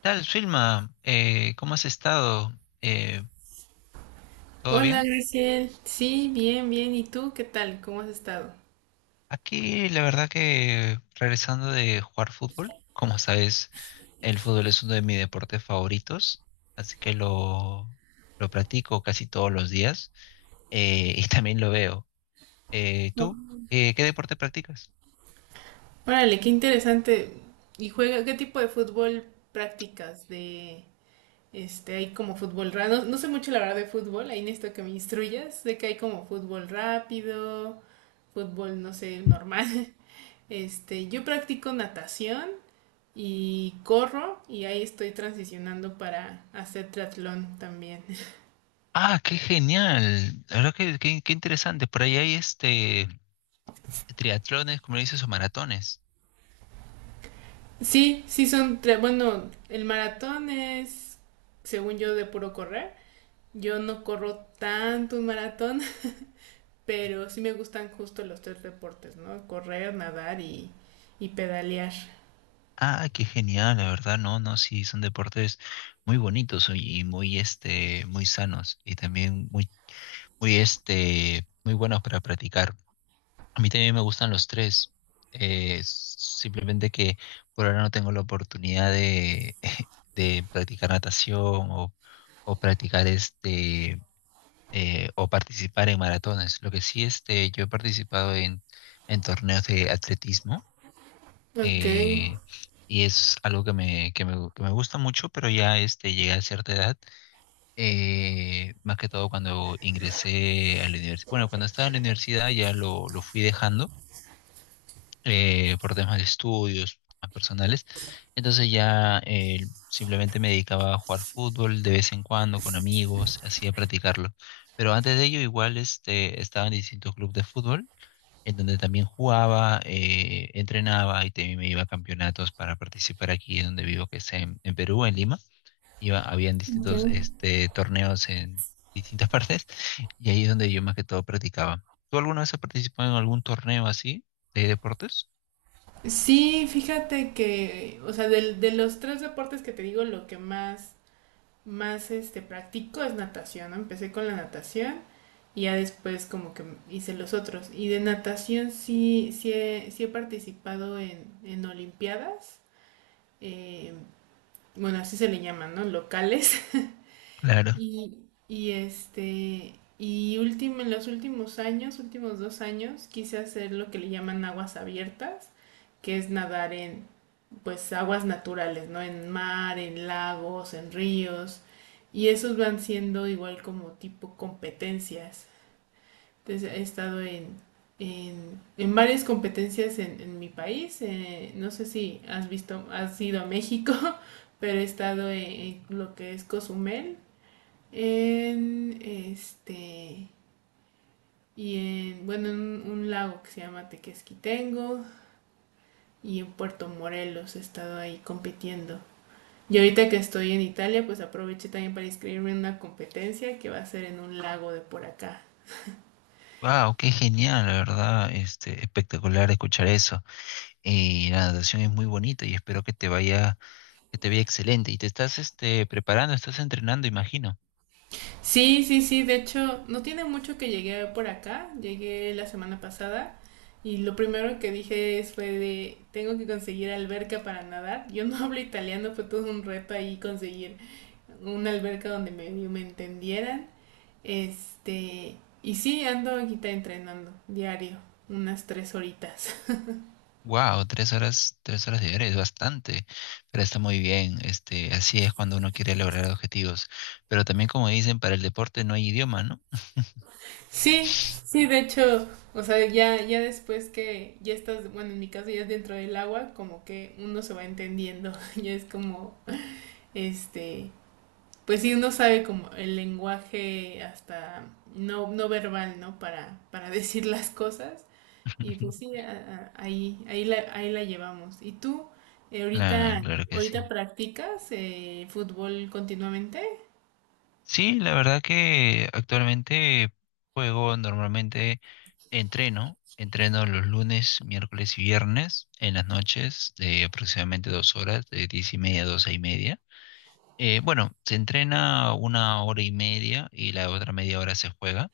Tal, Filma, ¿cómo has estado? Eh, ¿Todo Hola, bien? Graciel. Sí, bien, bien. ¿Y tú qué tal? ¿Cómo has estado? Aquí la verdad que regresando de jugar fútbol, como sabes, el fútbol es uno de mis deportes favoritos, así que lo practico casi todos los días y también lo veo. ¿Tú? ¿Qué deporte practicas? Órale, qué interesante. ¿Y juega qué tipo de fútbol practicas? De hay como fútbol rápido. No, no sé mucho la verdad de fútbol, ahí necesito que me instruyas. Sé que hay como fútbol rápido, fútbol, no sé, normal. Yo practico natación y corro y ahí estoy transicionando para hacer triatlón también. Ah, qué genial. La verdad que qué, interesante. Por ahí hay triatlones, como le dices, o maratones. Sí, sí son tres. Bueno, el maratón es, según yo, de puro correr. Yo no corro tanto un maratón, pero sí me gustan justo los tres deportes, ¿no? Correr, nadar y pedalear. Ah, qué genial, la verdad, no, no, sí, son deportes muy bonitos y muy, muy sanos y también muy, muy, muy buenos para practicar. A mí también me gustan los tres, simplemente que por ahora no tengo la oportunidad de, de practicar natación o, o practicar o participar en maratones. Lo que sí, yo he participado en torneos de atletismo Ok, eh, y es algo que me gusta mucho, pero ya llegué a cierta edad, más que todo cuando ingresé a la universidad, bueno, cuando estaba en la universidad ya lo fui dejando por temas de estudios temas personales, entonces ya simplemente me dedicaba a jugar fútbol de vez en cuando con amigos, así a practicarlo. Pero antes de ello igual estaba en distintos clubes de fútbol en donde también jugaba, entrenaba y también me iba a campeonatos para participar aquí donde vivo, que es en Perú, en Lima. Iba, habían ya. distintos torneos en distintas partes y ahí es donde yo más que todo practicaba. ¿Tú alguna vez has participado en algún torneo así de deportes? Sí, fíjate que, o sea, los tres deportes que te digo, lo que más practico es natación, ¿no? Empecé con la natación y ya después como que hice los otros. Y de natación sí, sí he participado en Olimpiadas, eh, bueno, así se le llaman, ¿no? Locales. Claro. Y y último, en los últimos años, últimos dos años, quise hacer lo que le llaman aguas abiertas, que es nadar en, pues aguas naturales, ¿no? En mar, en lagos, en ríos. Y esos van siendo igual como tipo competencias. Entonces he estado en varias competencias en mi país. No sé si has visto, has ido a México, pero he estado en lo que es Cozumel, en este, y en, bueno, en un lago que se llama Tequesquitengo y en Puerto Morelos he estado ahí compitiendo. Y ahorita que estoy en Italia, pues aproveché también para inscribirme en una competencia que va a ser en un lago de por acá. Wow, qué genial, la verdad, espectacular escuchar eso. Y la natación es muy bonita y espero que te vaya excelente. Y te estás, preparando, estás entrenando, imagino. Sí, sí, sí, de hecho, no tiene mucho que llegué por acá, llegué la semana pasada y lo primero que dije fue de, tengo que conseguir alberca para nadar. Yo no hablo italiano, fue todo un reto ahí conseguir una alberca donde me entendieran. Este, y sí, ando aquí entrenando diario, unas tres horitas. Wow, tres horas diarias es bastante, pero está muy bien. Así es cuando uno quiere lograr objetivos. Pero también, como dicen, para el deporte no hay idioma, ¿no? Sí, sí, de hecho, o sea, ya, ya después que ya estás, bueno, en mi caso ya es dentro del agua, como que uno se va entendiendo, ya es como, este, pues sí, uno sabe como el lenguaje hasta no, no verbal, ¿no? Para decir las cosas. Y pues sí, ahí, ahí la llevamos. ¿Y tú Claro, ahorita, claro que ahorita sí. practicas fútbol continuamente? Sí, la verdad que actualmente juego normalmente, entreno los lunes, miércoles y viernes en las noches de aproximadamente 2 horas, de 10:30 a 12:30. Bueno, se entrena una hora y media y la otra media hora se juega.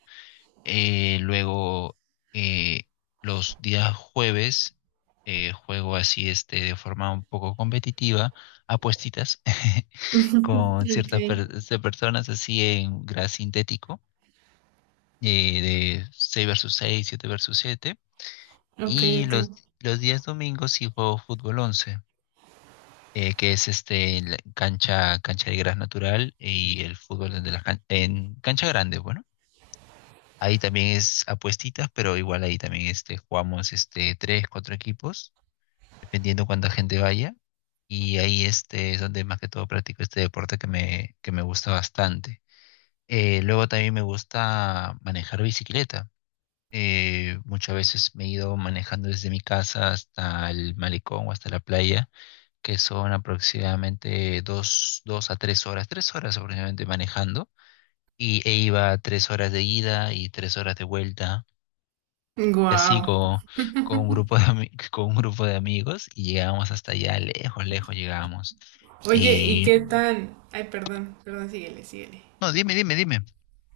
Luego, eh, los días jueves, juego así de forma un poco competitiva, apuestitas con Ok, ciertas personas así en gras sintético, de 6 versus 6 7 versus 7. ok, Y ok. los días domingos sí juego fútbol 11 que es en la cancha de gras natural y el fútbol en cancha grande, bueno. Ahí también es apuestitas, pero igual ahí también jugamos tres, cuatro equipos, dependiendo cuánta gente vaya. Y ahí es donde más que todo practico este deporte que me gusta bastante. Luego también me gusta manejar bicicleta. Muchas veces me he ido manejando desde mi casa hasta el malecón o hasta la playa, que son aproximadamente dos a tres horas, 3 horas aproximadamente manejando. Y iba 3 horas de ida y 3 horas de vuelta. Y así Wow. con un grupo con un grupo de amigos y llegábamos hasta allá, lejos, lejos llegábamos. Oye, ¿y Y qué tan... Ay, perdón, perdón, síguele, síguele. no, dime, dime, dime.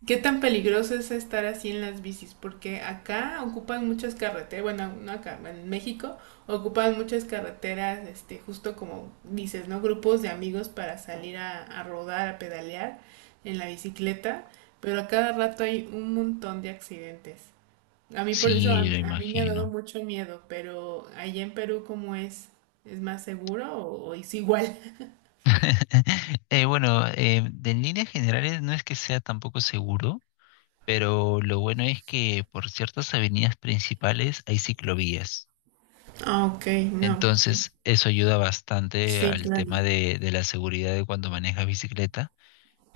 ¿Qué tan peligroso es estar así en las bicis? Porque acá ocupan muchas carreteras, bueno, no acá, en México ocupan muchas carreteras, justo como dices, ¿no? Grupos de amigos para salir a rodar, a pedalear en la bicicleta, pero a cada rato hay un montón de accidentes. A mí por eso, Sí, lo a mí me ha dado imagino. mucho miedo, pero allá en Perú, ¿cómo es? ¿Es más seguro o es igual? Bueno, de en líneas generales no es que sea tampoco seguro, pero lo bueno es que por ciertas avenidas principales hay ciclovías. Ah, ok, no. Entonces, eso ayuda bastante Sí, al claro. tema de la seguridad de cuando manejas bicicleta,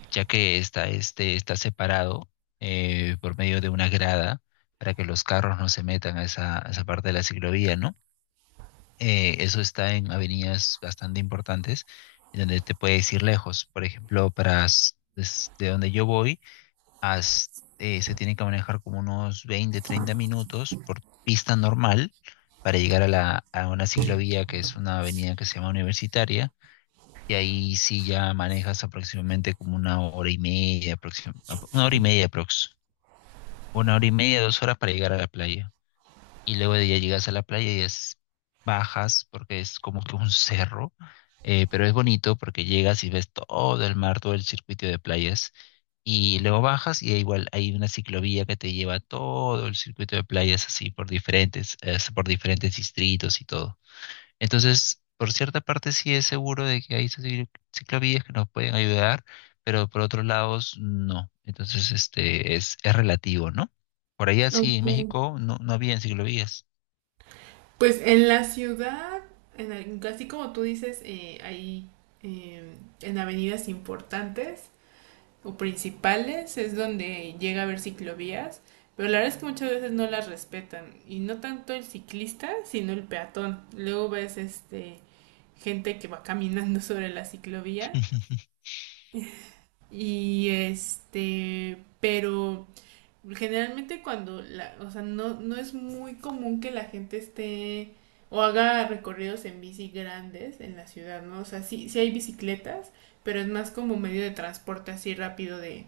ya que está separado por medio de una grada para que los carros no se metan a esa parte de la ciclovía, ¿no? Eso está en avenidas bastante importantes, en donde te puedes ir lejos. Por ejemplo, desde donde yo voy, hasta, se tienen que manejar como unos 20 30 minutos por pista normal para llegar a una ciclovía que es una avenida que se llama Universitaria. Y ahí sí ya manejas aproximadamente como una hora y media, una hora y media aprox, una hora y media, 2 horas para llegar a la playa. Y luego de ya llegas a la playa bajas porque es como que un cerro, pero es bonito porque llegas y ves todo el mar, todo el circuito de playas. Y luego bajas y igual hay una ciclovía que te lleva todo el circuito de playas así por diferentes distritos y todo. Entonces, por cierta parte sí es seguro de que hay esas ciclovías que nos pueden ayudar, pero por otros lados no. Entonces, este es relativo, ¿no? Por allá sí, Ok. en México no, no había ciclovías. Pues en la ciudad, en así como tú dices, hay eh, en avenidas importantes o principales es donde llega a haber ciclovías, pero la verdad es que muchas veces no las respetan y no tanto el ciclista, sino el peatón. Luego ves gente que va caminando sobre la ciclovía y pero generalmente cuando la, o sea, no, no es muy común que la gente esté o haga recorridos en bici grandes en la ciudad, ¿no? O sea, sí, sí hay bicicletas, pero es más como medio de transporte así rápido de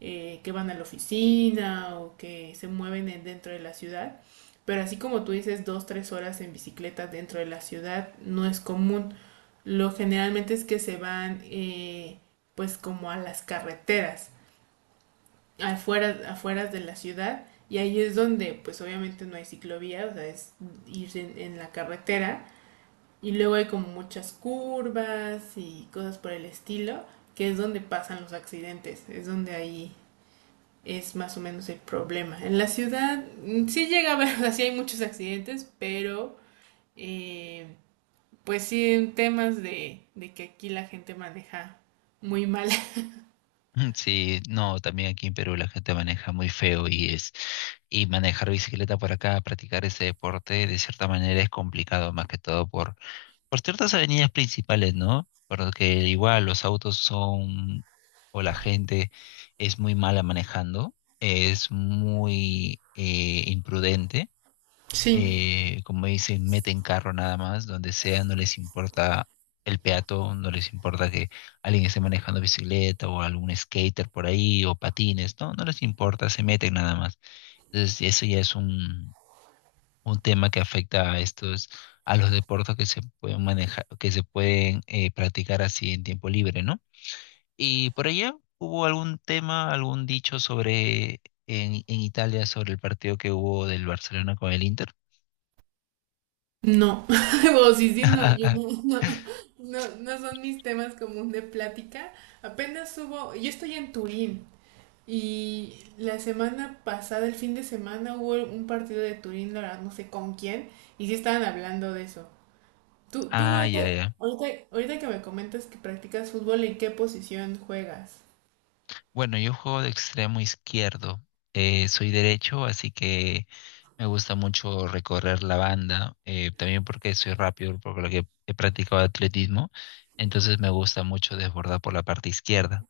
que van a la oficina o que se mueven dentro de la ciudad. Pero así como tú dices, dos, tres horas en bicicleta dentro de la ciudad no es común. Lo generalmente es que se van pues como a las carreteras afuera, afuera de la ciudad y ahí es donde pues obviamente no hay ciclovía, o sea, es ir en la carretera y luego hay como muchas curvas y cosas por el estilo, que es donde pasan los accidentes, es donde ahí es más o menos el problema. En la ciudad sí llega a haber, o sea, sí hay muchos accidentes, pero eh, pues sí en temas de que aquí la gente maneja muy mal. Sí, no, también aquí en Perú la gente maneja muy feo y manejar bicicleta por acá, practicar ese deporte, de cierta manera es complicado, más que todo por ciertas avenidas principales, ¿no? Porque igual los autos son, o la gente es muy mala manejando, es muy imprudente, Sí, como dicen, meten carro nada más, donde sea, no les importa el peatón, no les importa que alguien esté manejando bicicleta o algún skater por ahí o patines, no, no les importa, se meten nada más. Entonces eso ya es un tema que afecta a estos, a los deportes que se pueden manejar, que se pueden practicar así en tiempo libre, ¿no? Y por allá hubo algún tema, algún dicho sobre en Italia sobre el partido que hubo del Barcelona con el Inter. no, o sí, sí, no, yo no, no, no, no son mis temas común de plática. Apenas hubo, yo estoy en Turín y la semana pasada, el fin de semana, hubo un partido de Turín, la verdad, no sé con quién, y sí estaban hablando de eso. Tú, tú Ah, ahorita, ya, ya. ahorita, ahorita que me comentas que practicas fútbol, ¿en qué posición juegas? Bueno, yo juego de extremo izquierdo. Soy derecho, así que me gusta mucho recorrer la banda. También porque soy rápido, por lo que he practicado atletismo. Entonces me gusta mucho desbordar por la parte izquierda.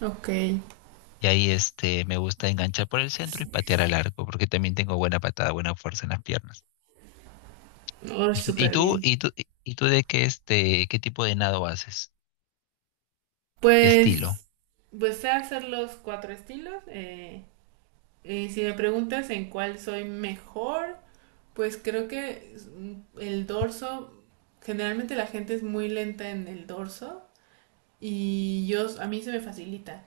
Ok, Y ahí me gusta enganchar por el centro y patear al arco, porque también tengo buena patada, buena fuerza en las piernas. oh, ¿Y súper tú, bien. y tú, y tú de qué tipo de nado haces? ¿Qué estilo? Pues, pues sé hacer los cuatro estilos. Eh, si me preguntas en cuál soy mejor, pues creo que el dorso, generalmente la gente es muy lenta en el dorso y yo, a mí se me facilita.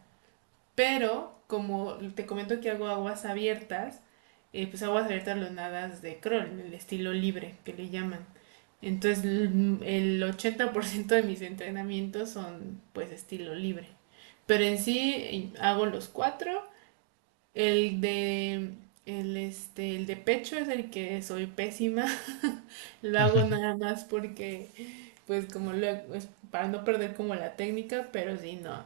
Pero como te comento que hago aguas abiertas, pues aguas abiertas los nadas de crawl, en el estilo libre que le llaman. Entonces el 80% de mis entrenamientos son pues estilo libre. Pero en sí hago los cuatro el de, el, el de pecho es el que soy pésima. Lo hago nada más porque, pues como lo, es para no perder como la técnica, pero sí, no.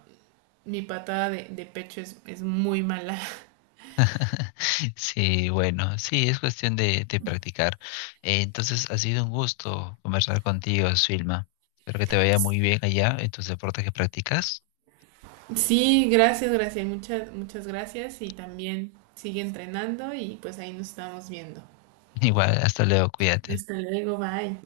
Mi patada de pecho es muy mala. Sí, bueno, sí, es cuestión de practicar. Entonces, ha sido un gusto conversar contigo, Silma. Espero que te vaya muy bien allá en tus deportes que practicas. Sí, gracias, gracias, muchas, muchas gracias y también sigue entrenando y pues ahí nos estamos viendo. Igual, hasta luego, cuídate. Hasta luego, bye.